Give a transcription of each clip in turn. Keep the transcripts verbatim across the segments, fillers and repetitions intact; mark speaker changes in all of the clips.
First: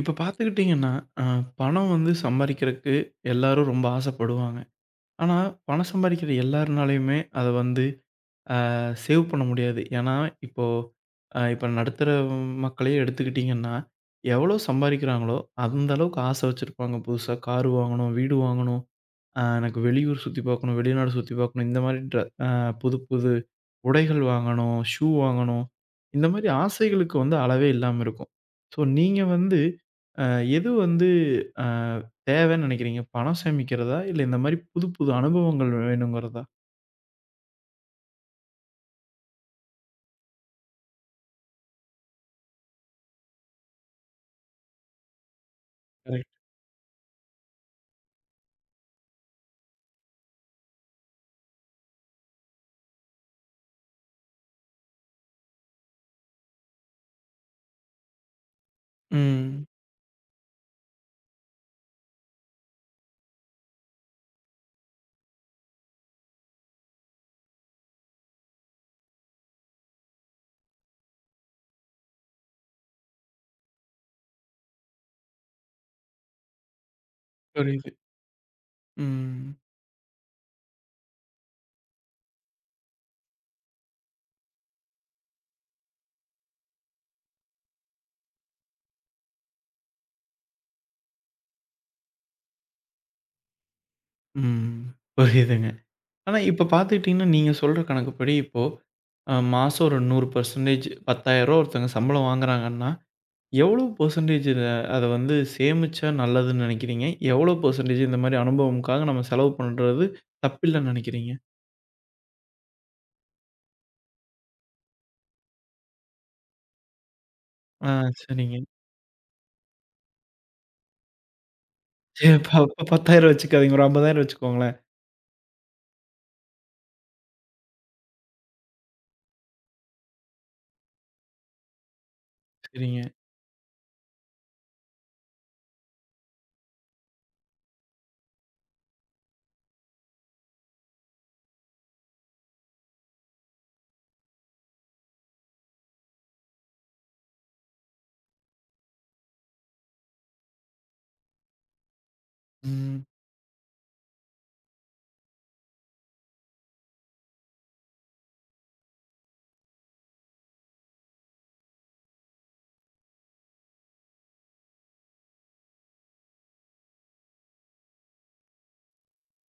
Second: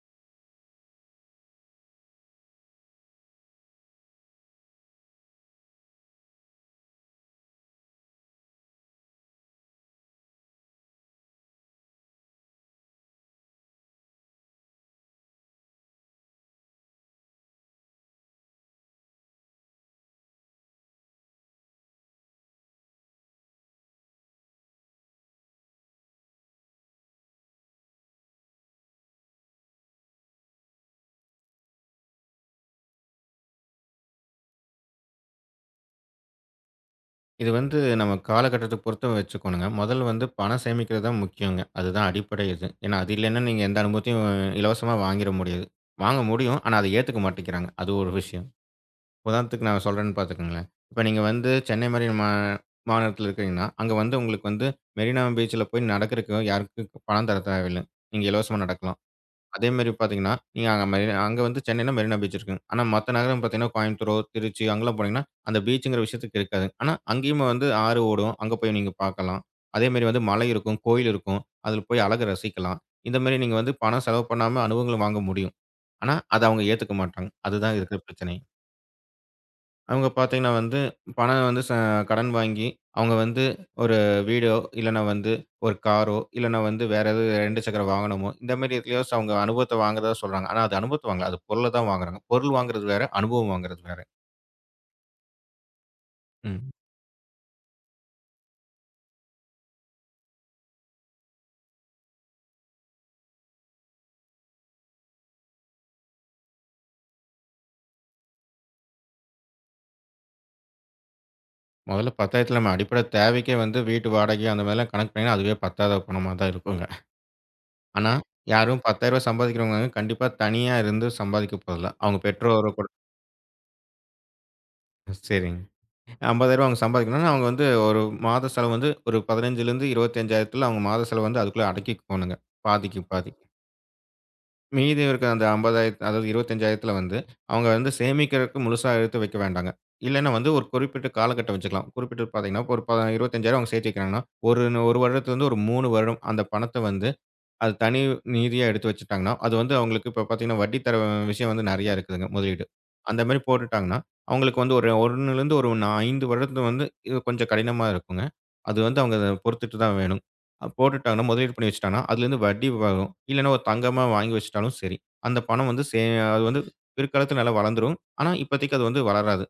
Speaker 1: இப்ப பார்த்துக்கிட்டீங்கன்னா, அ பணம் வந்து சம்பாரிக்கிறக்கு எல்லாரும் ரொம்ப ஆசைப்படுவாங்க. ஆனா, பணம் சம்பாரிக்கிற எல்லாருனாலயுமே அத வந்து அ சேவ் பண்ண முடியாது. ஏன்னா, இப்போது இப்போ அ இப்ப நடுத்தர மக்களே எடுத்துக்கிட்டீங்கன்னா, எவ்வளோ சம்பாரிக்கிறாங்களோ, அந்த அளவுக்கு ஆசை வச்சிருப்பாங்க. புதுசா கார் வாங்கணும், வீடு வாங்கணும், அ எனக்கு வெளியூர் சுத்தி பார்க்கணும், வெளிநாடு சுத்தி பார்க்கணும். இந்த மாரி ட்ர அ புது புது உடைகள் வாங்கணும், ஷூ வாங்கணும். இந்த மாரி ஆசைகளுக்கு வந்து அளவே இல்லாம இருக்கும். ஸோ நீங்க வந்து அ எது வந்து அ தேவைன்னு நெனைக்கிறீங்க? பணம் சேமிக்கிறதா? இல்ல இந்த மாரி புது புது அனுபவங்கள் வேணுங்கிறதா?
Speaker 2: இது வந்து நம்ம காலகட்டத்த பொறுத்து வச்சுக்கணுங்க. முதல்ல வந்து பணம் சேமிக்கிறது தான் முக்கியங்க. அதுதான் அடிப்படை இது. ஏன்னா, அது இல்லைன்னா நீங்க எந்த அனுபவத்தையும் இலவசமா வாங்கிற முடியாது. வாங்க
Speaker 1: கரெக்ட்.
Speaker 2: முடியும். ஆனா, அத ஏத்துக்க மாட்டேங்கிறாங்க. அது ஒரு விஷயம். உதாரணத்துக்கு நான் சொல்றேன்னு பார்த்துக்கங்களேன். இப்ப நீங்க வந்து சென்னை மாரி மா மாநிலத்தில இருக்கிறீங்கன்னா, அங்க வந்து உங்களுக்கு வந்து மெரினா பீச்சில போய் நடக்கிறதுக்கு யாருக்கும் பணம் தர தேவையில்ல. நீங்க இலவசமா நடக்கலாம்.
Speaker 1: ம்.
Speaker 2: அதே மாரி பார்த்தீங்கன்னா, நீங்க அங்க மெரினா அங்க வந்து சென்னையில மெரினா பீச் இருக்குங்க. ஆனா மத்த நகரம் பார்த்தீங்கன்னா, கோயம்புத்தூரோ, திருச்சி அங்கலாம் போனீங்கன்னா, அந்த பீச்சுங்கிற விஷயத்துக்கு இருக்காது. ஆனா அங்கேயும் வந்து ஆறு ஓடும். அங்க போய் நீங்க பார்க்கலாம். அதே மாரி வந்து மலை இருக்கும், கோயில் இருக்கும். அதில போய் அழக ரசிக்கலாம். இந்த மாரி நீங்க வந்து பணம் செலவு பண்ணாம அனுபவங்கள வாங்க முடியும். ஆனா, அத அவங்க ஏத்துக்க மாட்டாங்க. அதுதான்
Speaker 1: புரியுது.
Speaker 2: இருக்கிற பிரச்சனை.
Speaker 1: ம்.
Speaker 2: அவங்க பார்த்தீங்கன்னா வந்து, பணம் வந்து ச கடன் வாங்கி, அவங்க வந்து ஒரு வீடோ, இல்லன்னா வந்து ஒரு காரோ, இல்லன்னா வந்து வேற எதாவது ரெண்டு சக்கர வாகனமோ, இந்த மாரி எதுலயாவது அவங்க அனுபவத்த வாங்குறதா சொல்றாங்க. ஆனா அது அனுபவத்த வாங்கல. அது பொருள தான் வாங்குறாங்க. பொருள் வாங்குறது வேற, அனுபவம் வாங்குறது வேற.
Speaker 1: ம். புரியுதுங்க. ஆனா இப்ப
Speaker 2: ம்.
Speaker 1: பார்த்துக்கிட்டீங்கன்னா, நீங்க சொல்ற கணக்குப்படி இப்போ அ மாசம் ஒரு நூறு சதவீதம் பத்தாயிரம் ரூவா ஒருத்தவங்க சம்பளம் வாங்குறாங்கன்னா, எவ்வளோ பெர்சன்டேஜ் இத அத வந்து சேமிச்சா நல்லதுன்னு நினைக்கிறீங்க? எவ்வளோ பெர்சன்டேஜ் இந்த மாரி அனுபவம்க்காக நம்ம செலவு பண்றது தப்பில்லன்னு நினைக்கிறீங்க?
Speaker 2: மொதல்ல 10,000த்துல நம்ம அடிப்படை தேவைக்கே வந்து வீட்டு வாடகை அந்த மாரிலாம் கணக்கு பண்ணிங்கன்னா, அதுவே பத்தாத பணமா தான் இருக்குங்க.
Speaker 1: ஆ,
Speaker 2: ஆனா,
Speaker 1: சரிங்க.
Speaker 2: யாரும் ரூ. பத்தாயிரம் சம்பாதிக்கிறவங்க கண்டிப்பா தனியா இருந்து சம்பாதிக்க போறதில்ல. அவங்க
Speaker 1: சரி, அப்ப
Speaker 2: பெற்றோரோ
Speaker 1: அப்ப
Speaker 2: கூட
Speaker 1: பத்தாயிரம் வச்சுக்காதீங்க. ஒரு ஐம்பதாயிரம் வச்சுக்கோங்களேன்.
Speaker 2: சரிங்க. ரூ. ஐம்பதாயிரம் அவங்க சம்பாதிக்கணும்னா, அவங்க வந்து ஒரு மாத செலவு வந்து ஒரு 15,000லிருந்து 25,000க்குள்ள அவங்க மாத செலவு வந்து அதுக்குள்ள அடக்கிக்கோணுங்க. பாதிக்கு
Speaker 1: சரிங்க.
Speaker 2: பாதி. மீதி இருக்கிற அந்த ஐம்பதாயிரம் அதாவது 25,000த்துல வந்து அவங்க வந்து சேமிக்கிறதுக்கு முழுசா எடுத்து வைக்க வேண்டாங்க. இல்லன்னா வந்து ஒரு குறிப்பிட்ட காலகட்டம் வச்சுக்கலாம். குறிப்பிட்டு பார்த்தீங்கன்னா, ஒரு ப இருபத்தி ஐந்தாயிரம் அவங்க சேர்த்து வைக்கிறாங்கன்னா, ஒரு 1 வருடத்துலருந்து ஒரு மூனு வருடம் அந்த பணத்த வந்து அது தனி நிதியா எடுத்து வச்சுட்டாங்கன்னா, அது வந்து அவங்களுக்கு இப்ப பார்த்தீங்கன்னா, வட்டி தர விஷயம் வந்து நெறையா இருக்குதுங்க முதலீடு.
Speaker 1: ம்.
Speaker 2: அந்த மாரி போட்டுட்டாங்கன்னா, அவங்களுக்கு வந்து ஒரு 1லேருந்து ஒரு நா ஐந்து வருடத்துல வந்து இது கொஞ்சம் கடினமா இருக்குங்க. அது வந்து அவங்க அதை பொறுத்துட்டு தான் வேணும். அ போட்டுட்டாங்கன்னா, முதலீடு பண்ணி வச்சுட்டாங்கன்னா, அதுலேருந்து வட்டி வரும். இல்லன்னா ஒரு தங்கமா வாங்கி வச்சுட்டாலும் சரி. அந்த பணம் வந்து சே அது வந்து பிற்காலத்துல நல்லா வளர்ந்துரும். ஆனா, இப்போதைக்கு அது வந்து வளராது.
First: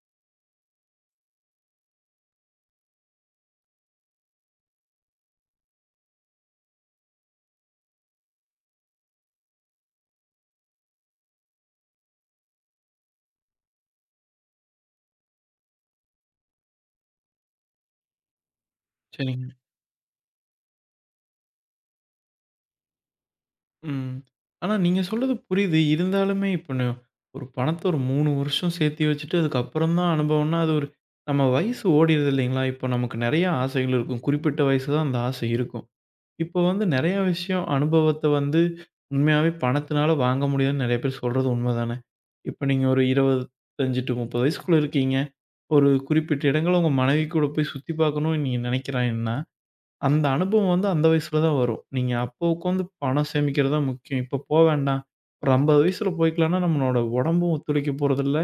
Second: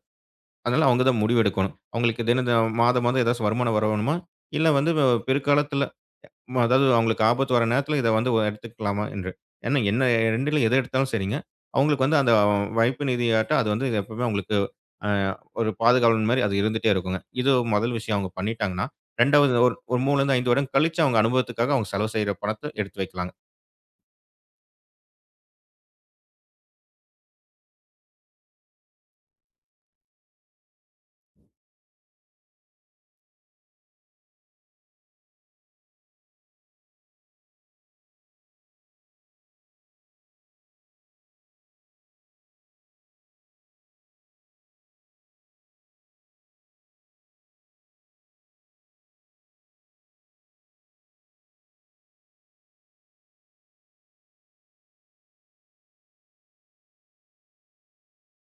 Speaker 2: அதனால அவங்க தான் முடிவு எடுக்கணும். அவங்களுக்கு தினம் தினம் மாதம் மாதம் ஏதாச்சும் வருமானம் வரணுமா? இல்ல வந்து பிற்காலத்துல ம். அதாவது அவங்களுக்கு ஆபத்து வர நேரத்தில இத வந்து எடுத்துக்கலாமா என்று. ஏன்னா என்ன 2ல எத எடுத்தாலும் சரிங்க. அவங்களுக்கு வந்து அந்த வைப்பு நிதியாட்டம் அது வந்து எப்பவுமே அவங்களுக்கு அ ஒரு பாதுகாவலன் மாரி அது இருந்துட்டே இருக்குங்க. இது முதல் விஷயம் அவங்க பண்ணிட்டாங்கன்னா,
Speaker 1: சரிங்க.
Speaker 2: 2வது ஒரு ஒரு 3லேருந்து அஞ்சு வருடம் கழிச்சு அவங்க அனுபவத்துக்காக அவங்க செலவு செய்ற பணத்த எடுத்து வைக்கலாங்க.
Speaker 1: ம். ஆனா நீங்க சொல்றது புரியுது. இருந்தாலுமே இப்ப ந ஒரு பணத்த ஒரு மூன்று வருஷம் சேர்த்தி வச்சுட்டு, அதுக்கப்புறம் தான் அனுபவம்னா, அது ஒரு நம்ம வயசு ஓடிருது இல்லைங்களா? இப்ப நமக்கு நெறைய ஆசைகள் இருக்கும். குறிப்பிட்ட வயசு தான் அந்த ஆசை இருக்கும். இப்போ வந்து நெறைய விஷயம் அனுபவத்த வந்து உண்மையாவே பணத்தினால வாங்க முடியாதுன்னு நெறைய பேர் சொல்றது உண்மதானே. இப்ப நீங்க ஒரு இருபத்தி ஐந்து டூ முப்பது வயசுக்குள்ள இருக்கீங்க. ஒரு குறிப்பிட்ட இடங்கள உங்க மனைவி கூட போய் சுத்தி பார்க்கணும்னு நீங்க நெனைக்கிறாய்ங்கன்னா, அந்த அனுபவம் வந்து அந்த வயசுல தான் வரும். நீங்க அப்போ உட்காந்து பணம் சேமிக்கிறது தான் முக்கியம். இப்போ போ வேண்டாம். ஒரு ஐம்பது வயசுல போய்க்கலாம்னா, நம்மளோட உடம்பும் ஒத்துழைக்க போறதில்ல.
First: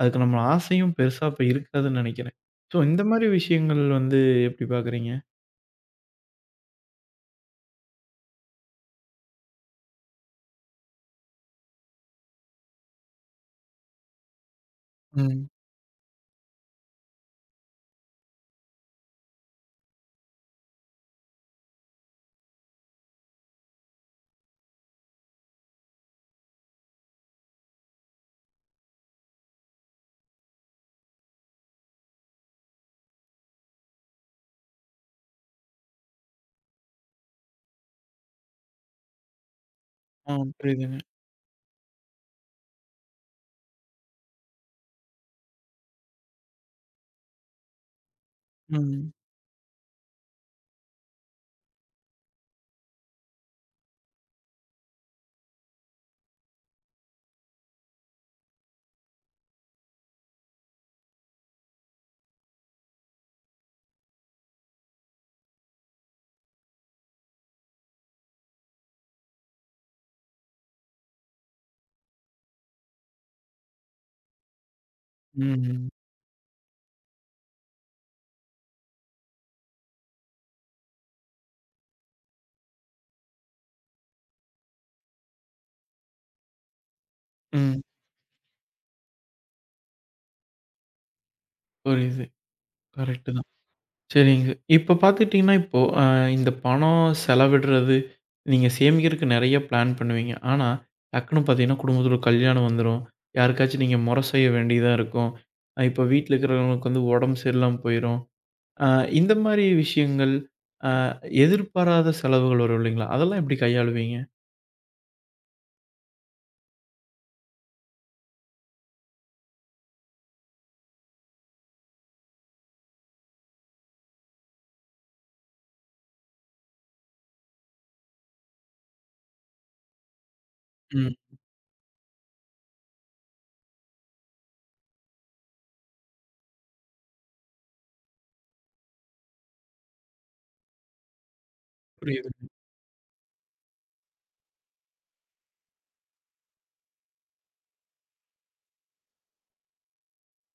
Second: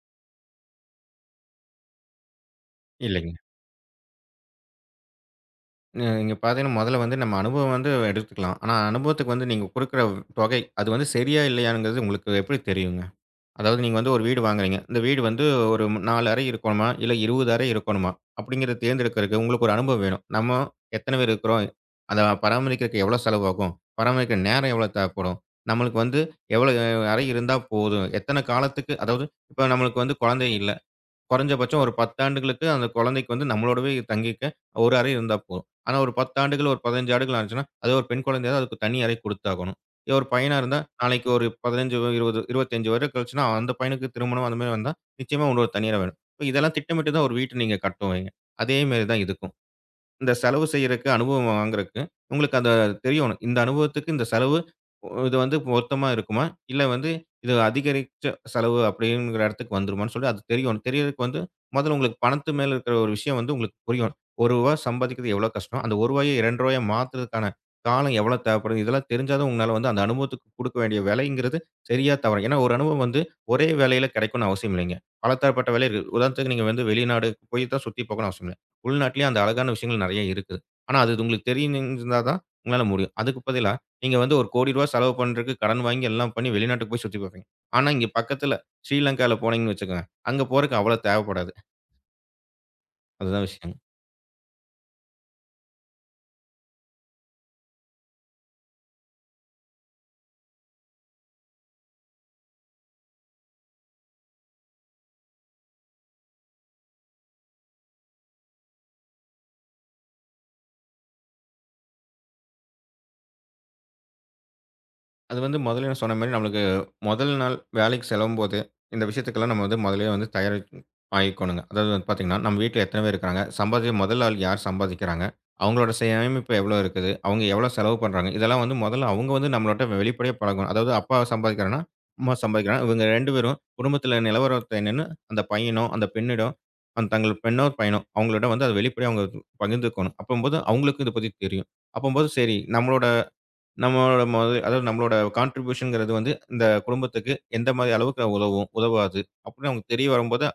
Speaker 1: அதுக்கு நம்ம ஆசையும் பெருசா அப்ப இருக்காதுன்னு நெனைக்கிறேன். ஸோ இந்த மாரி
Speaker 2: இல்லைங்க.
Speaker 1: விஷயங்கள் வந்து எப்படி பார்க்குறீங்க?
Speaker 2: அ இங்க பார்த்தீங்கன்னா முதல்ல வந்து நம்ம அனுபவம் வந்து எடுத்துக்கலாம். ஆனா அனுபவத்துக்கு வந்து நீங்க குடுக்குற தொகை, அது வந்து சரியா இல்லையாங்கிறது உங்களுக்கு எப்படி தெரியுங்க? அதாவது நீங்க வந்து ஒரு வீடு வாங்குறீங்க. இந்த வீடு வந்து
Speaker 1: ம்.
Speaker 2: ஒரு நாலு அறை இருக்கணுமா? இல்ல இருபது அறை இருக்கணுமா? அப்படிங்கிறத தேர்ந்தெடுக்கிறதுக்கு உங்களுக்கு ஒரு அனுபவம் வேணும். நம்ம எத்தனை பேர் இருக்கிறோம்? அத பராமரிக்கிறதுக்கு எவ்வளோ செலவாகும்? பராமரிக்க நேரம் எவ்வளோ தேவைப்படும்? நம்மளுக்கு வந்து எவ்வளோ அறை இருந்தா போதும்? எத்தனை காலத்துக்கு அதாவது இப்ப நம்மளுக்கு வந்து குழந்தை இல்ல. குறைஞ்சபட்சம் ஒரு பத்து ஆண்டுகளுக்கு அந்த குழந்தைக்கு வந்து நம்மளோடவே தங்கிக்க ஒரு அறை இருந்தா போதும். ஆனா ஒரு பத்து ஆண்டுகள், ஒரு பதினைந்து ஆண்டுகள் ஆச்சுன்னா, அதே ஒரு பெண் குழந்தையா இருந்தா அதுக்கு தனி அறை குடுத்தாகணும். இதே ஒரு
Speaker 1: ஆ,
Speaker 2: பையனா இருந்தா,
Speaker 1: புரியுதுங்க.
Speaker 2: நாளைக்கு ஒரு பதினைஞ்சு, இருபது, இருபத்தி ஐந்து வருடம் கழிச்சுனா, அந்த பையனுக்கு திருமணம் அந்த மாரி வந்தா, நிச்சயமா இன்னொரு தனி அறை வேணும். இப்ப இதெல்லாம் திட்டமிட்டு தான் ஒரு வீட்ட நீங்க கட்டுவீங்க. அதே மாரி
Speaker 1: ம்.
Speaker 2: தான் இதுக்கும். இந்த செலவு செய்யறக்கு, அனுபவம் வாங்குறக்கு, உங்களுக்கு அத தெரியணும். இந்த அனுபவத்துக்கு இந்த செலவு ஒ- இது வந்து பொருத்தமா இருக்குமா? இல்ல வந்து இது அதிகரிச்ச செலவு அப்படிங்கிற இடத்துக்கு வந்துருமான்னு சொல்லி அது தெரியணும். தெரியறதுக்கு வந்து முதல்ல உங்களுக்கு பணத்து மேல இருக்கிற ஒரு விஷயம் வந்து உங்களுக்கு புரியணும். ரூ. ஒரு சம்பாதிக்கிறது எவ்வளோ கஷ்டம். அந்த ரூ. ஒரு ரூ. இரண்டு மாத்துறதுக்கான காலம் எவ்வளோ தேவைப்படுது. இதெல்லாம் தெரிஞ்சா தான் உங்களால வந்து அந்த அனுபவத்துக்கு குடுக்க வேண்டிய விலைங்கிறது சரியா, தவறா. ஏன்னா ஒரு அனுபவம் வந்து ஒரே வேலையில கிடைக்கணும்னு அவசியம் இல்லைங்க. பல தரப்பட்ட வேலை
Speaker 1: ம்.
Speaker 2: இருக்கு. உதாரணத்துக்கு நீங்க வந்து வெளிநாடு போய் தான் சுத்தி பார்க்கணும்னு அவசியம் உள்நாட்டிலேயே அந்த அழகான விஷயங்கள் நிறைய இருக்குது. ஆனா, அது உங்களுக்கு தெரியும்னு தான் உங்களால முடியும். அதுக்கு பதிலா நீங்க வந்து ஒரு ரூ. ஒரு கோடி செலவு பண்றதுக்கு கடன் வாங்கி எல்லாம் பண்ணி வெளிநாட்டுக்கு போய் சுத்தி பார்ப்பீங்க.
Speaker 1: ம்.
Speaker 2: ஆனா, இங்க பக்கத்துல ஸ்ரீலங்கால போனீங்கன்னு வச்சுக்கோங்க, அங்க போறதுக்கு அவ்வளவு தேவைப்படாது.
Speaker 1: புரியுது. கரெக்ட்டு
Speaker 2: அதுதான்
Speaker 1: தான்.
Speaker 2: விஷயம்.
Speaker 1: சரிங்க. இப்ப பார்த்துக்கிட்டீங்கன்னா, இப்போ அ இந்த பணம் செலவிடுறது, நீங்க சேமிக்கிறதுக்கு நெறைய பிளான் பண்ணுவீங்க. ஆனா, டக்குனு பார்த்தீங்கன்னா, குடும்பத்துல ஒரு கல்யாணம் வந்துரும். யாருக்காச்சும் நீங்க மொற செய்ய வேண்டியதா இருக்கும். அ இப்ப வீட்ல இருக்கிறவங்களுக்கு வந்து உடம்பு சரியில்லாம போயிரும். அ இந்த மாரி விஷயங்கள், அ எதிர்பாராத செலவுகள் வரும் இல்லைங்களா? அதெல்லாம் எப்படி கையாளுவீங்க?
Speaker 2: அது வந்து முதல்ல நான் சொன்ன மாரி நம்மளுக்கு முதல் நாள் வேலைக்கு செலவும்போது, இந்த விஷயத்துக்கெல்லாம் நம்ம வந்து முதல்லயே வந்து தயார் ஆயிக்கணுங்க. அதாவது வந்து பார்த்தீங்கன்னா, நம்ம வீட்ல எத்தன பேர் இருக்கிறாங்க? சம்பாதிக்க முதல் ஆள் யார் சம்பாதிக்கிறாங்க? அவங்களோட சேமிப்பு எவ்வளோ இருக்குது? அவங்க எவ்வளோ செலவு பண்றாங்க? இதெல்லாம் வந்து முதல்ல அவங்க வந்து நம்மளோட்ட வெளிப்படையா பழகணும். அதாவது
Speaker 1: ம்.
Speaker 2: அப்பா சம்பாதிக்கிறான்னா, அம்மா சம்பாதிக்கிறாங்க. இவங்க ரெண்டு பேரும் குடும்பத்தில நிலவரத்த என்னன்னு அந்த பையனோ, அந்த பெண்ணிடம் அந் தங்கள் பெண்ணோ, பையனோ அவங்களிடம் வந்து அத வெளிப்படையா அவங்க பகிர்ந்துக்கணும். அப்பம்போது அவங்களுக்கும் இத பத்தி தெரியும். அப்பம்போது
Speaker 1: புரியுது.
Speaker 2: சரி நம்மளோட நம்மளோட மொத அதாவது நம்மளோட கான்ட்ரிபியூஷன்ங்கிறது வந்து இந்த குடும்பத்துக்கு எந்த மாதிரி அளவுக்கு நான் உதவும், உதவாது அப்படின்னு அவங்களுக்கு தெரிய வரும்போது,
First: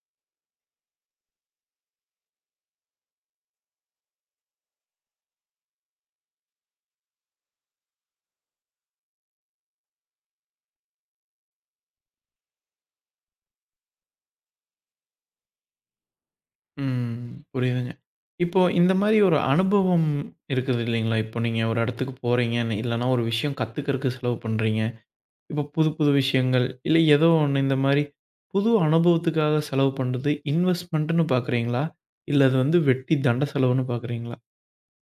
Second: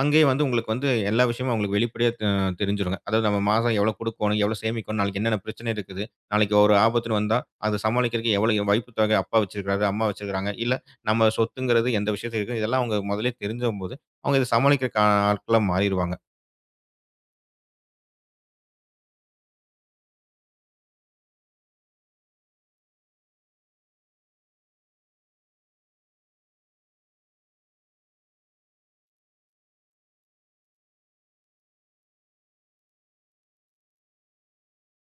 Speaker 2: அங்கேயே வந்து உங்களுக்கு வந்து எல்லா விஷயமும் அவங்களுக்கு வெளிப்படையா அ தெரிஞ்சுருங்க. அதாவது நம்ம மாசம் எவ்வளோ குடுக்கணும், எவ்வளோ சேமிக்கணும், நாளைக்கு என்னென்ன பிரச்சனை இருக்குது, நாளைக்கு ஒரு ஆபத்துன்னு வந்தா அத சமாளிக்கிறதுக்கு எவ்வளோ வைப்பு தொகை அப்பா வச்சிருக்காரு, அம்மா வச்சிருக்காங்க, இல்ல நம்ம சொத்துங்கிறது எந்த விஷயத்துக்கு இருக்கு, இதெல்லாம் அவங்க முதலே தெரிஞ்சம்போது, அவங்க இத சமாளிக்கிற ஆட்களா மாறிருவாங்க.
Speaker 1: ம். புரியுதுங்க. இப்போ இந்த மாரி ஒரு அனுபவம் இருக்குது இல்லைங்களா? இப்போ நீங்க ஒரு இடத்துக்கு போறீங்க, இல்லன்னா ஒரு விஷயம் கத்துக்கிறக்கு செலவு பண்றீங்க. இப்போ புது புது விஷயங்கள், இல்ல ஏதோ ஒண்ணு இந்த மாரி புது அனுபவத்துக்காக செலவு பண்றது இன்வெஸ்ட்மென்ட்ன்னு பார்க்குறீங்களா? இல்ல அது வந்து வெட்டி தண்ட செலவுன்னு பார்க்குறீங்களா?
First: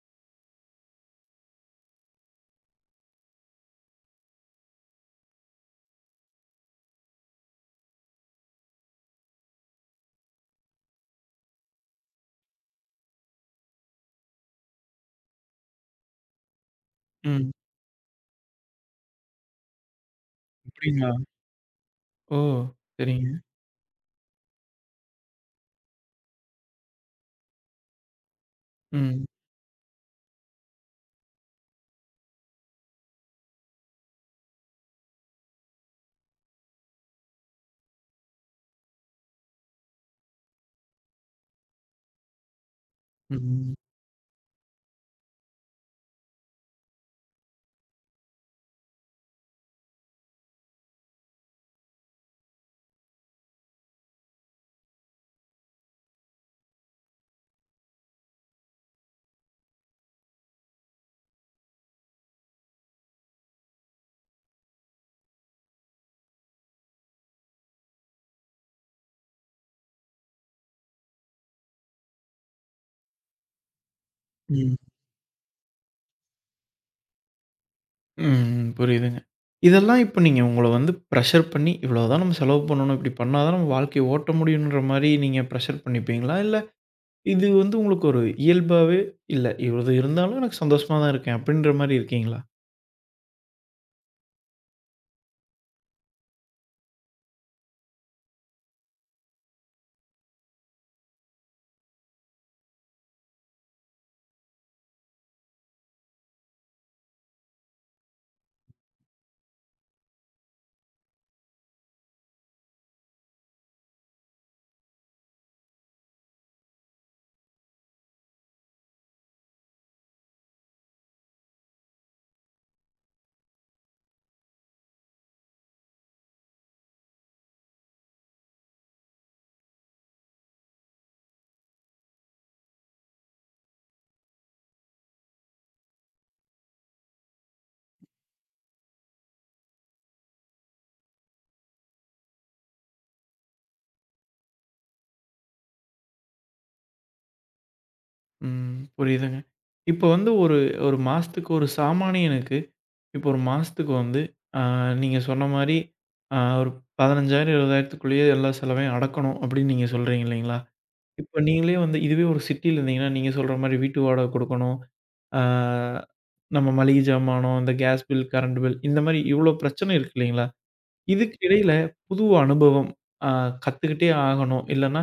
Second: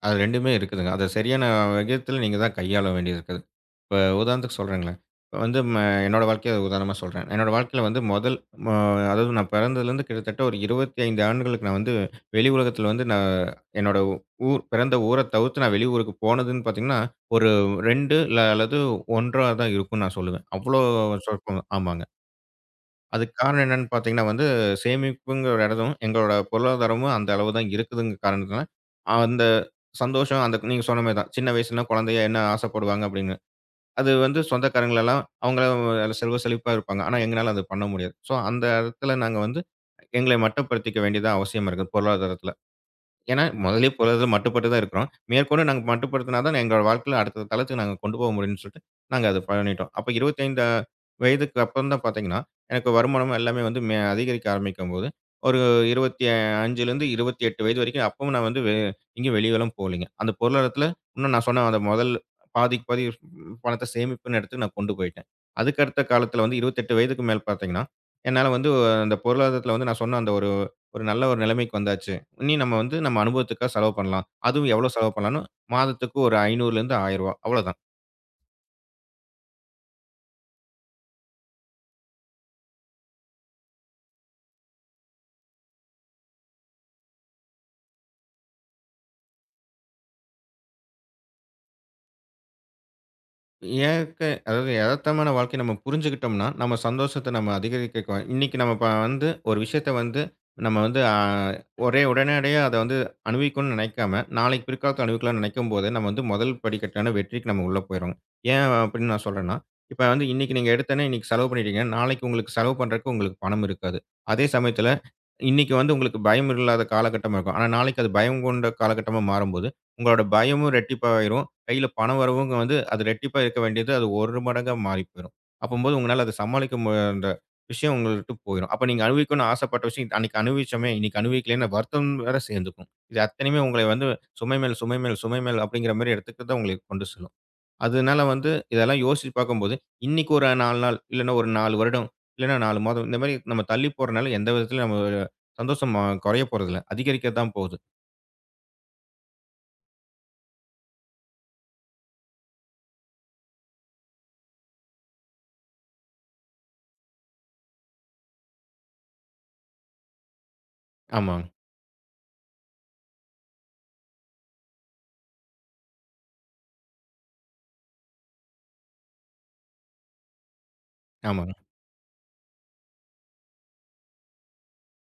Speaker 2: அது 2மே இருக்குதுங்க. அத சரியான விகிதத்தில நீங்க தான் கையாள வேண்டியது இருக்குது. இப்ப உதாரணத்துக்கு சொல்றேங்களேன். இப்ப வந்து ம என்னோட வாழ்க்கைய உதாரணமா சொல்றேன். என்னோட வாழ்க்கையில வந்து முதல் ம அதாவது நான் பிறந்ததுலேருந்து கிட்டத்தட்ட ஒரு இருபத்தி ஐந்து ஆண்டுகளுக்கு நான் வந்து வெளி உலகத்தில வந்து நான் என்னோட ஊ- ஊர் பிறந்த ஊர தவிர்த்து நான் வெளி ஊருக்கு போனதுன்னு பார்த்தீங்கன்னா,
Speaker 1: ம்.
Speaker 2: ஒரு ரெண்டு இல்ல அல்லது ஒன்று தான் இருக்கும்னு நான் சொல்லுவேன். அவ்வளோ
Speaker 1: அப்படிங்களா?
Speaker 2: சொற்பம். ஆமாங்க.
Speaker 1: ஓ! சரிங்க.
Speaker 2: அதுக்கு காரணம் என்னன்னு பார்த்தீங்கன்னா வந்து, சேமிப்புங்கிற இடதும், எங்களோட பொருளாதாரமும் அந்த அளவு தான் இருக்குதுங்க காரணத்தினால,
Speaker 1: ம்.
Speaker 2: அந்த சந்தோஷம் அந்த நீங்க சொன்ன மாரி தான். சின்ன வயசுல குழந்தைக என்ன ஆசைப்படுவாங்க அப்படின்னு. அது வந்து சொந்தக்காரங்களெல்லாம் அவங்கள செல்வ செழிப்பா இருப்பாங்க. ஆனா எங்கனால அது பண்ண முடியாது. ஸோ அந்த இடத்துல நாங்க வந்து எங்களை மட்டப்படுத்திக்க வேண்டியது அவசியமா இருக்குது பொருளாதாரத்தில. ஏன்னா,
Speaker 1: ம்.
Speaker 2: முதல்லயே பொருளாதார மட்டுப்பட்டு தான் இருக்கிறோம். மேற்கொண்டு நாங்க மட்டுப்படுத்தினா தான் எங்களோட வாழ்க்கையில அடுத்த தளத்துக்கு நாங்க கொண்டு போக முடியும்னு சொல்லிட்டு, நாங்க அத பண்ணிட்டோம். அப்ப இருபத்தி ஐந்து வயதுக்கு அப்புறம் தான் பார்த்தீங்கன்னா, எனக்கு வருமானம் எல்லாமே வந்து மே அதிகரிக்க ஆரம்பிக்கும்போது, ஒரு 25லேருந்து இருபத்தி எட்டு வயது வரைக்கும் அப்பவும் நான் வந்து வெ எங்கேயும் வெளியலாம் போகலைங்க. அந்த பொருளாதாரத்தில இன்னும் நான் சொன்ன அந்த முதல் பாதிக்கு பாதி பணத்த சேமிப்புன்னு எடுத்து நான் கொண்டு போயிட்டேன். அதுக்கு அடுத்த காலத்தில வந்து இருபத்தி எட்டு வயதுக்கு மேல் பார்த்தீங்கன்னா, என்னால வந்து அந்த பொருளாதாரத்தில வந்து நான் சொன்ன அந்த ஒரு ஒரு நல்ல ஒரு நிலைமைக்கு வந்தாச்சு. இனி நம்ம வந்து நம்ம அனுபவத்துக்காக செலவு பண்ணலாம். அதுவும்
Speaker 1: ம்.
Speaker 2: எவ்வளோ செலவு பண்ணலாம்னா, மாதத்துக்கு ஒரு ரூ. 500லேருந்து ரூ. ஆயிரம் அவ்வளோதான்.
Speaker 1: ம். புரியுதுங்க. இதெல்லாம் இப்ப நீங்க உங்கள வந்து பிரஷர் பண்ணி, இவ்வளோதான் நம்ம செலவு பண்ணணும். இப்படி பண்ணா தான் நம்ம வாழ்க்கைய ஓட்ட முடியும்ன்ற மாரி நீங்க பிரஷர் பண்ணிப்பீங்களா? இல்ல இது வந்து உங்களுக்கு ஒரு இயல்பாவே இல்ல. "இது இருந்தாலும் எனக்கு சந்தோஷமா தான் இருக்கேன்." அப்படின்ற மாரி இருக்கீங்களா?
Speaker 2: இயற்கை அதாவது எதார்த்தமான வாழ்க்கைய நம்ம புரிஞ்சுக்கிட்டோம்னா, நம்ம சந்தோஷத்த நம்ம அதிகரிக்க க- இன்னைக்கு நம்ம ப வந்து ஒரு விஷயத்த வந்து நம்ம வந்து அ ஒரே உடனடியா அத வந்து அனுபவிக்கணும்னு நினைக்காம, நாளைக்கு பிற்காலத்துல அனுபவிக்கலாம்னு நினைக்கும்போது, நம்ம வந்து முதல் படிக்கட்டான வெற்றிக்கு நம்ம உள்ள போயிடுவோம். ஏன் அப்படின்னு நான் சொல்றேன்னா, இப்ப வந்து இன்னைக்கு நீங்க எடுத்தோனே இன்னைக்கு செலவு பண்ணிட்டீங்க. நாளைக்கு உங்களுக்கு செலவு பண்றதுக்கு உங்களுக்கு பணம் இருக்காது. அதே சமயத்துல இன்னைக்கு வந்து உங்களுக்கு பயம் இல்லாத காலகட்டமா இருக்கும். ஆனா நாளைக்கு அது பயம் கொண்ட காலகட்டமா மாறும்போது, உங்களோட பயமும் ரெட்டிப்பாயிரும். கையில பண வரவும் வந்து அது ரெட்டிப்பா இருக்க வேண்டியது, அது ஒரு மடங்கா மாறி போயிரும். அப்பம்போது உங்களால அத சமாளிக்க மு அந்த விஷயம் உங்கள விட்டு போயிரும். அப்ப நீங்க அனுபவிக்கணும்னு ஆசைப்பட்ட விஷயம், அன்னைக்கு அனுபவிச்சோமே! இன்னைக்கு அனுபவிக்கலன்னு வருத்தம் வேற சேர்ந்துக்கும். இது அத்தனையுமே உங்களை வந்து சுமை மேல், சுமை மேல், சுமை மேல் அப்படிங்கிற மாரி இடத்துக்கு தான் உங்களுக்கு கொண்டு செல்லும். அதனால வந்து இதெல்லாம் யோசிச்சு பார்க்கும்போது, இன்னைக்கு ஒரு நாலு நாள், இல்லன்னா ஒரு நாலு வருடம், இல்லன்னா நாலு மாதம் இந்த மாரி நம்ம தள்ளி போறனால எந்த விதத்திலும் நம்ம சந்தோஷம் அ குறைய போறதில்ல. அதிகரிக்க தான் போகுது.
Speaker 1: ம். புரியுதுங்க. இப்ப வந்து ஒரு ஒரு மாசத்துக்கு ஒரு சாமானியனுக்கு, இப்போ ஒரு மாசத்துக்கு வந்து அ நீங்க சொன்ன மாரி அ ஒரு பதினையாயிரம் 20,000க்குள்ளேயே எல்லா செலவையும் அடக்கணும் அப்படின்னு நீங்க சொல்றீங்க இல்லைங்களா? இப்ப
Speaker 2: ஆமாங்க,
Speaker 1: நீங்களே வந்து இதுவே ஒரு சிட்டில இருந்தீங்கன்னா, நீங்க சொல்ற மாரி வீட்டு வாடகை குடுக்கணும். ஆ, நம்ம மளிகை ஜாமானோ, இந்த கேஸ் பில், கரண்ட் பில் இந்த மாரி இவ்ளோ பிரச்சனை இருக்கு இல்லைங்களா? இதுக்கு
Speaker 2: ஆமாங்க,
Speaker 1: இடையில புது அனுபவம் அ கத்துக்கிட்டே ஆகணும். இல்லன்னா,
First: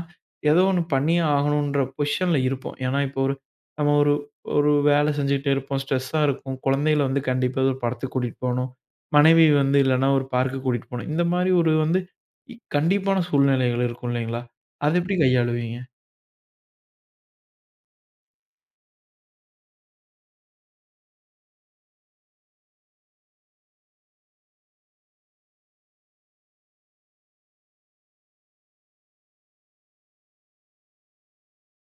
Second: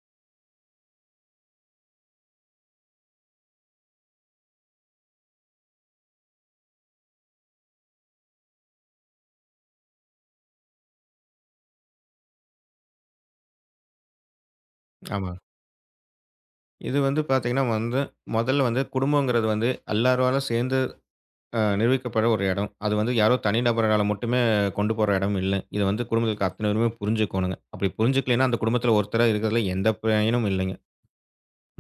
Speaker 1: ஏதோ ஒண்ணு பண்ணியே ஆகணுன்ற பொசிஷன்ல இருப்போம். ஏன்னா, இப்போ ஒரு நம்ம ஒரு ஒரு வேலை செஞ்சுகிட்டே இருப்போம். ஸ்ட்ரெஸ்ஸா இருக்கும். குழந்தைகள வந்து கண்டிப்பா ஒரு படத்துக்கு கூட்டிட்டு போணும். மனைவி வந்து இல்லன்னா ஒரு பார்க்குக்கு கூட்டிட்டு போணும். இந்த மாரி ஒரு வந்து இ கண்டிப்பான சூழ்நிலைகள் இருக்கும் இல்லைங்களா? அத எப்படி
Speaker 2: ஆமாங்க.
Speaker 1: கையாளுவீங்க?
Speaker 2: இது வந்து பார்த்தீங்கன்னா வந்து, முதல்ல வந்து குடும்பங்கிறது வந்து எல்லாராலும் சேர்ந்து அ நிர்வகிக்கப்பட ஒரு இடம். அது வந்து யாரோ தனிநபர்களால மட்டுமே கொண்டு போற இடம் இல்ல. இத வந்து குடும்பத்திற்கு அத்தனை பேருமே புரிஞ்சுக்கோணுங்க. அப்படி புரிஞ்சுக்கலைன்னா அந்த குடும்பத்தில ஒருத்தரா இருக்கிறதுல எந்த பயனும் இல்லைங்க,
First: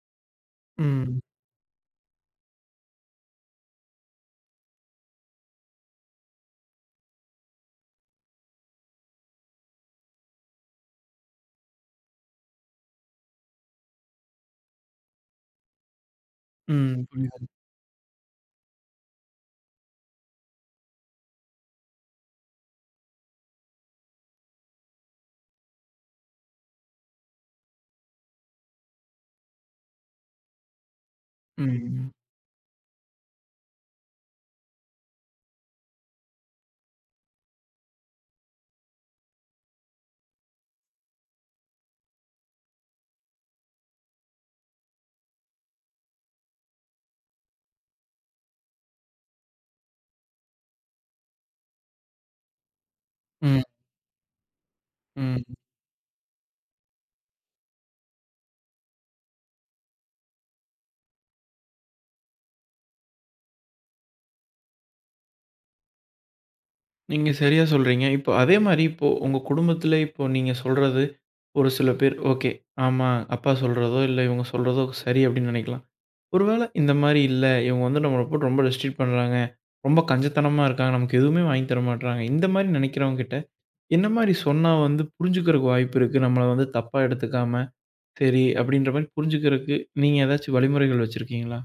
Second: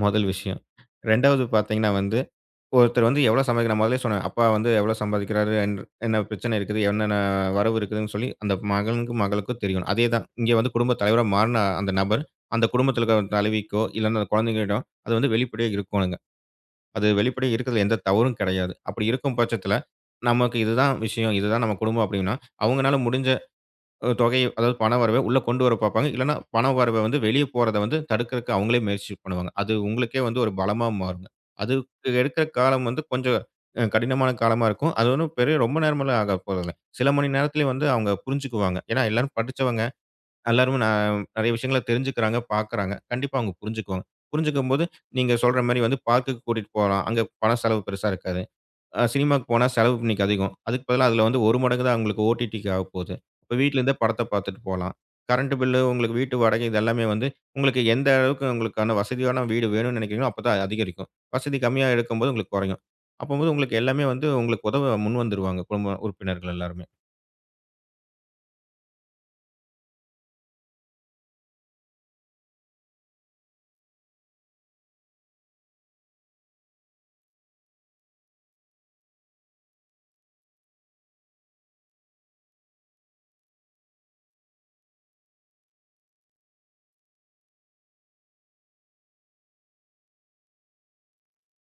Speaker 2: முதல் விஷயம்.
Speaker 1: ம்.
Speaker 2: 2வது பார்த்தீங்கன்னா வந்து, ஒருத்தர் வந்து எவ்வளோ சம்பாதிக்க நான் முதலே சொன்னேன். அப்பா வந்து எவ்வளோ சம்பாதிக்கிறாரு, என் என்ன பிரச்சனை இருக்குது, என்னென்ன வரவு இருக்குதுன்னு சொல்லி அந்த மகனுக்கும், மகளுக்கும் தெரியணும். அதேதான் இங்கே வந்து குடும்பத் தலைவரா மாறுன அந்த நபர், அந்த குடும்பத்தில இருக்கிற தலைவிக்கோ, இல்லன்னா அந்த குழந்தைகளிடம் அது வந்து வெளிப்படையா இருக்கோணுங்க.
Speaker 1: ம்.
Speaker 2: அது
Speaker 1: புரியுது.
Speaker 2: வெளிப்படையா இருக்கிறதுல எந்த தவறும் கிடையாது. அப்படி இருக்கும் பட்சத்தில, நமக்கு இதுதான் விஷயம், இதுதான் நம்ம குடும்பம் அப்படின்னா, அவங்கனால முடிஞ்ச அ தொகை, அதாவது பண வரவ உள்ள கொண்டு வர பார்ப்பாங்க. இல்லன்னா, பண வரவ வந்து வெளிய போறத வந்து தடுக்கிறதுக்கு அவங்களே முயற்சி பண்ணுவாங்க. அது உங்களுக்கே வந்து ஒரு பலமா மாறுங்க.
Speaker 1: ம்.
Speaker 2: அதுக்கு எடுக்கிற காலம் வந்து கொஞ்சம் அ கடினமான காலமா இருக்கும். அது ஒண்ணும் பெரிய ரொம்ப நேரமெல்லாம் ஆக போறதில்ல. சில மணி நேரத்திலேயே வந்து அவங்க புரிஞ்சுக்குவாங்க. ஏன்னா எல்லாரும் படிச்சவங்க. எல்லாருமே நான் நெறைய விஷயங்கள தெரிஞ்சுக்கிறாங்க, பார்க்குறாங்க. கண்டிப்பா அவங்க புரிஞ்சுக்குவாங்க. புரிஞ்சுக்கும்போது, நீங்க சொல்ற மாரி வந்து பார்க்குக்கு கூட்டிட்டு போலாம். அங்க பண செலவு பெருசா இருக்காது. அ சினிமாக்கு போனா செலவு இன்னைக்கு அதிகம். அதுக்கு பதிலா அதில வந்து ஒரு மடங்கு தான் உங்களுக்கு ஓடிடிக்கு ஆகப்போது. இப்ப
Speaker 1: ம்.
Speaker 2: வீட்ல இருந்தே படத்த பார்த்துட்டு போலாம்.
Speaker 1: ம்.
Speaker 2: கரண்ட் பில்லு, உங்களுக்கு வீட்டு வாடகை இது எல்லாமே வந்து, உங்களுக்கு எந்த அளவுக்கு உங்களுக்கான வசதியான வீடு வேணும்னு நெனைக்கிறீங்களோ, அப்பதான் அதிகரிக்கும். வசதி கம்மியா இருக்கும்போது உங்களுக்கு குறையும். அப்பம்போது உங்களுக்கு எல்லாமே வந்து உங்களுக்கு உதவ முன் வந்துருவாங்க, குடும்ப உறுப்பினர்கள் எல்லாருமே.
Speaker 1: நீங்க சரியா சொல்றீங்க. இப்போ அதே மாரி இப்போ உங்க குடும்பத்தில இப்போ நீங்க சொல்றது ஒரு சில பேர், "ஓகே. ஆமா. அப்பா சொல்றதோ, இல்ல இவங்க சொல்றதோ சரி." அப்படின்னு நெனைக்கலாம். ஒருவேள இந்த மாரி இல்ல, இவங்க வந்து நம்மள போட்டு ரொம்ப ரெஸ்ட்ரிக்ட் பண்றாங்க. ரொம்ப கஞ்சத்தனமா இருக்காங்க. நமக்கு எதுவுமே வாங்கி தர மாட்றாங்க. இந்த மாரி நெனைக்கிறவங்க கிட்ட என்ன மாரி சொன்னா வந்து புரிஞ்சுக்கிறக்கு வாய்ப்பு இருக்கு? நம்மள வந்து தப்பா எடுத்துக்காம, சரி அப்படின்ற மாரி புரிஞ்சுக்கிறக்கு நீங்க ஏதாச்சும் வழிமுறைகள் வச்சிருக்கீங்களா?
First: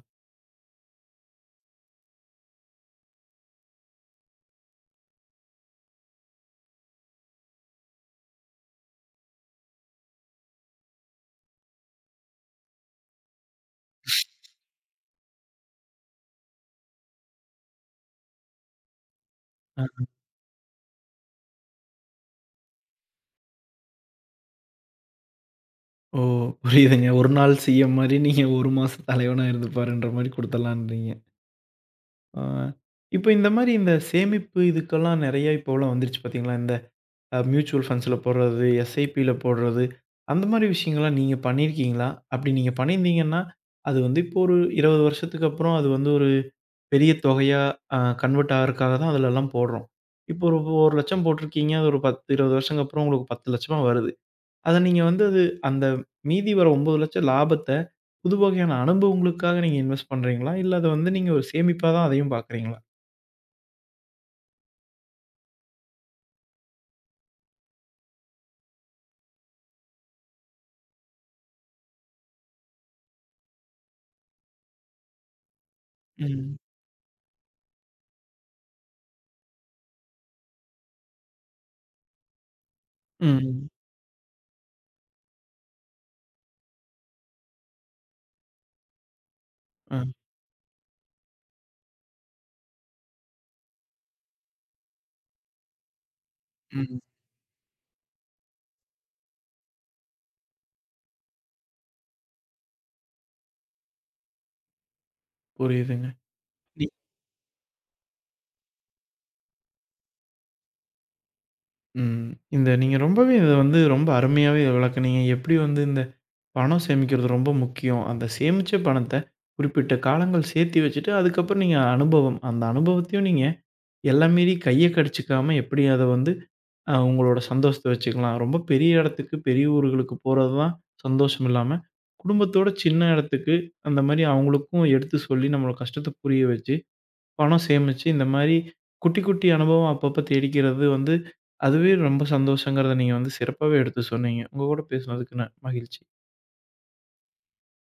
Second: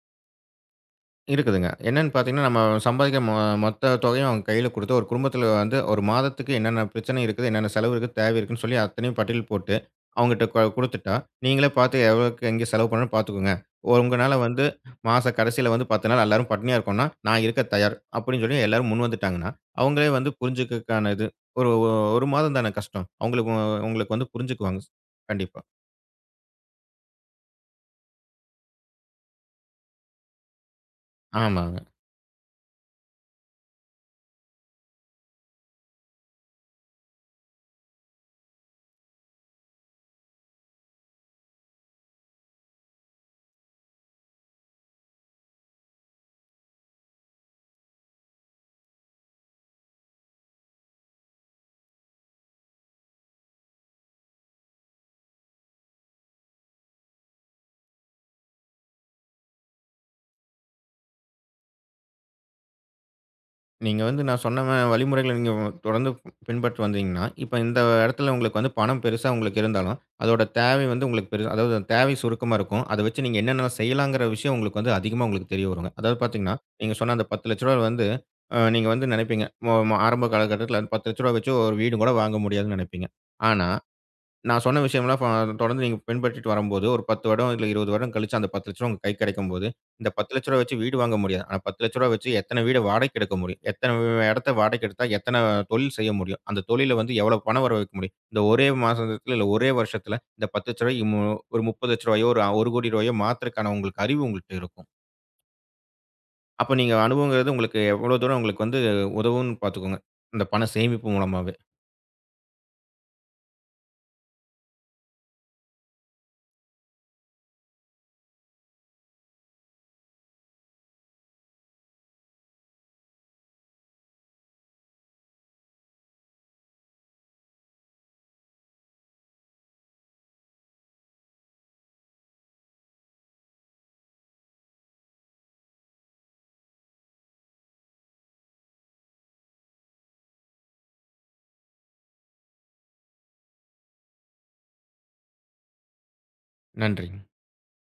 Speaker 2: இருக்குதுங்க. என்னன்னு பார்த்தீங்கன்னா, நம்ம சம்பாதிக்கிற மொ மொத்த தொகையும் அவங்க கையில குடுத்து, ஒரு குடும்பத்தில வந்து ஒரு மாதத்துக்கு என்னென்ன பிரச்சனை இருக்குது, என்னென்ன செலவு இருக்குது, தேவை இருக்குன்னு சொல்லி அத்தனையும் பட்டியல் போட்டு, அவங்கட்ட கொ குடுத்துட்டா, நீங்களே பார்த்து எவ்வளோக்கு எங்கே செலவு பண்ணணும்னு பார்த்துக்கோங்க. உங்கனால வந்து மாச கடைசியில வந்து பத்து நாள் எல்லாரும் பட்டினியா இருக்கோம்னா, நான் இருக்க தயார் அப்படின்னு சொல்லி எல்லாரும் முன் வந்துட்டாங்கன்னா,
Speaker 1: அ.
Speaker 2: அவங்களே வந்து புரிஞ்சுக்கக்கான இது. ஒரு ஒரு மாதம் தானே கஷ்டம். அவங்களுக்கு உங்களுக்கு வந்து புரிஞ்சுக்குவாங்க. கண்டிப்பா.
Speaker 1: ஓ! புரியுதுங்க. ஒரு நாள் சிஎம் மாரி நீங்க ஒரு மாசம் தலைவனா இருந்து பாருன்ற மாரி குடுத்துடலான்றீங்க.
Speaker 2: ஆமாங்க.
Speaker 1: ஆ. இப்ப இந்த மாரி இந்த சேமிப்பு இதுக்கெல்லாம் நெறைய இப்போலாம் வந்துருச்சு பார்த்தீங்களா? இந்த அ மியூச்சுவல் ஃபண்ட்ஸ்ல போடுறது, எஸ்ஐபில போடுறது, அந்த மாரி விஷயங்கள்லாம் நீங்க பண்ணியிருக்கீங்களா? அப்படி நீங்க பண்ணியிருந்தீங்கன்னா, அது வந்து இப்போ ஒரு இருபது வருஷத்துக்கு அப்புறம் அது வந்து ஒரு பெரிய தொகையா அ கன்வெர்ட் ஆகறக்காக தான் அதுலலாம் போடுறோம். இப்போ ஒரு ரூ. 1,00,000 போட்டிருக்கீங்க. அது ஒரு பத்து, இருபது வருஷங்க அப்புறம் உங்களுக்கு பத்து லட்சம் ரூபாய் வருது. அத நீங்க வந்து அது அந்த மீதி வர ஒன்பது லட்சம் லாபத்த புது வகையான அனுபவங்களுக்காக நீங்க இன்வெஸ்ட் பண்றீங்களா? இல்ல அத வந்து நீங்க ஒரு சேமிப்பா தான் அதையும் பார்க்குறீங்களா?
Speaker 2: நீங்க வந்து நான் சொன்ன ம வழிமுறைகள நீங்க தொடர்ந்து பின்பற்றி வந்தீங்கன்னா, இப்ப இந்த இடத்துல உங்களுக்கு வந்து பணம் பெருசா உங்களுக்கு இருந்தாலும், அதோட தேவை வந்து உங்களுக்கு பெரு அதாவது அந்த தேவை சுருக்கமா இருக்கும். அத வச்சு நீங்க என்னென்ன செய்யலாங்கிற விஷயம் உங்களுக்கு வந்து அதிகமா உங்களுக்கு தெரிய வருங்க. அதாவது
Speaker 1: ம்.
Speaker 2: பார்த்தீங்கன்னா, நீங்க சொன்ன அந்த ரூ. பத்து லட்சம் வந்து அ நீங்க வந்து நினைப்பீங்க. மொ மொ- ஆரம்ப காலகட்டத்தில ரூ. பத்து லட்சம் வச்சு ஒரு வீடு கூட வாங்க முடியாதுன்னு நினைப்பீங்க.
Speaker 1: ம்.
Speaker 2: ஆனா நான் சொன்ன விஷயம்லாம் ப தொடர்ந்து நீங்க பின்பற்றிட்டு வரும்போது, ஒரு பத்து வருடம் இல்ல இருபது வருடம் கழிச்சு அந்த ரூ. 10,00,000 உங்க கைக்கு கிடைக்கும்போது,
Speaker 1: அ.
Speaker 2: இந்த ரூ. பத்து லட்சம் வச்சு வீடு வாங்க முடியாது. ஆனா ரூ. பத்து லட்சம் வச்சு எத்தன வீட வாடகைக்கு எடுக்க முடியும்? எத்தன இடத்த வாடகைக்கு எடுத்தா எத்தன தொழில் செய்ய முடியும்? அந்த தொழில்ல
Speaker 1: ம்.
Speaker 2: வந்து எவ்வளவு பணம் வர வைக்க முடியும்? இந்த ஒரே மாசத்துல இல்ல ஒரே வருஷத்துல இந்த ரூ. 10,00,000 இம்மு ஒரு ரூ. முப்பது லட்சம் ஒரு ரூ. 1,00,00,000 மாத்துறதுக்கான உங்களுக்கு அறிவு உங்கள்ட்ட இருக்கும்.
Speaker 1: புரியுதுங்க.
Speaker 2: அப்ப
Speaker 1: நீ
Speaker 2: நீங்க அனுபவங்கிறது உங்களுக்கு எவ்வளவு தூரம் உங்களுக்கு வந்து உதவும்ன்னு பார்த்துக்கோங்க. இந்த பண சேமிப்பு மூலமாவே.
Speaker 1: ம். இந்த நீங்க ரொம்பவே இத வந்து ரொம்ப அருமையாவே விளக்குனீங்க. எப்படி வந்து இந்த பணம் சேமிக்கிறது ரொம்ப முக்கியம். அந்த சேமிச்ச பணத்த குறிப்பிட்ட காலங்கள் சேர்த்தி வச்சுட்டு, அதுக்கப்புறம் நீங்க அனுபவம் அந்த அனுபவத்தையும் நீங்க எல்லை மீறி கைய கடிச்சுக்காம எப்படி அத வந்து அ உங்களோட சந்தோஷத்த வச்சுக்கலாம். ரொம்ப பெரிய இடத்துக்கு, பெரிய ஊர்களுக்கு போறது தான் சந்தோஷம் இல்லாம, குடும்பத்தோட சின்ன இடத்துக்கு அந்த மாரி அவங்களுக்கும் எடுத்து சொல்லி நம்மளோட கஷ்டத்த புரிய வச்சு பணம் சேமிச்சு, இந்த மாரி குட்டி, குட்டி அனுபவம் அப்பப்ப தேடிக்கிறது வந்து, அதுவே ரொம்ப சந்தோஷங்கிறத நீங்க வந்து சிறப்பாவே எடுத்து சொன்னீங்க. உங்க கூட பேசுனதுக்கு ந மகிழ்ச்சி.
Speaker 2: நன்றி.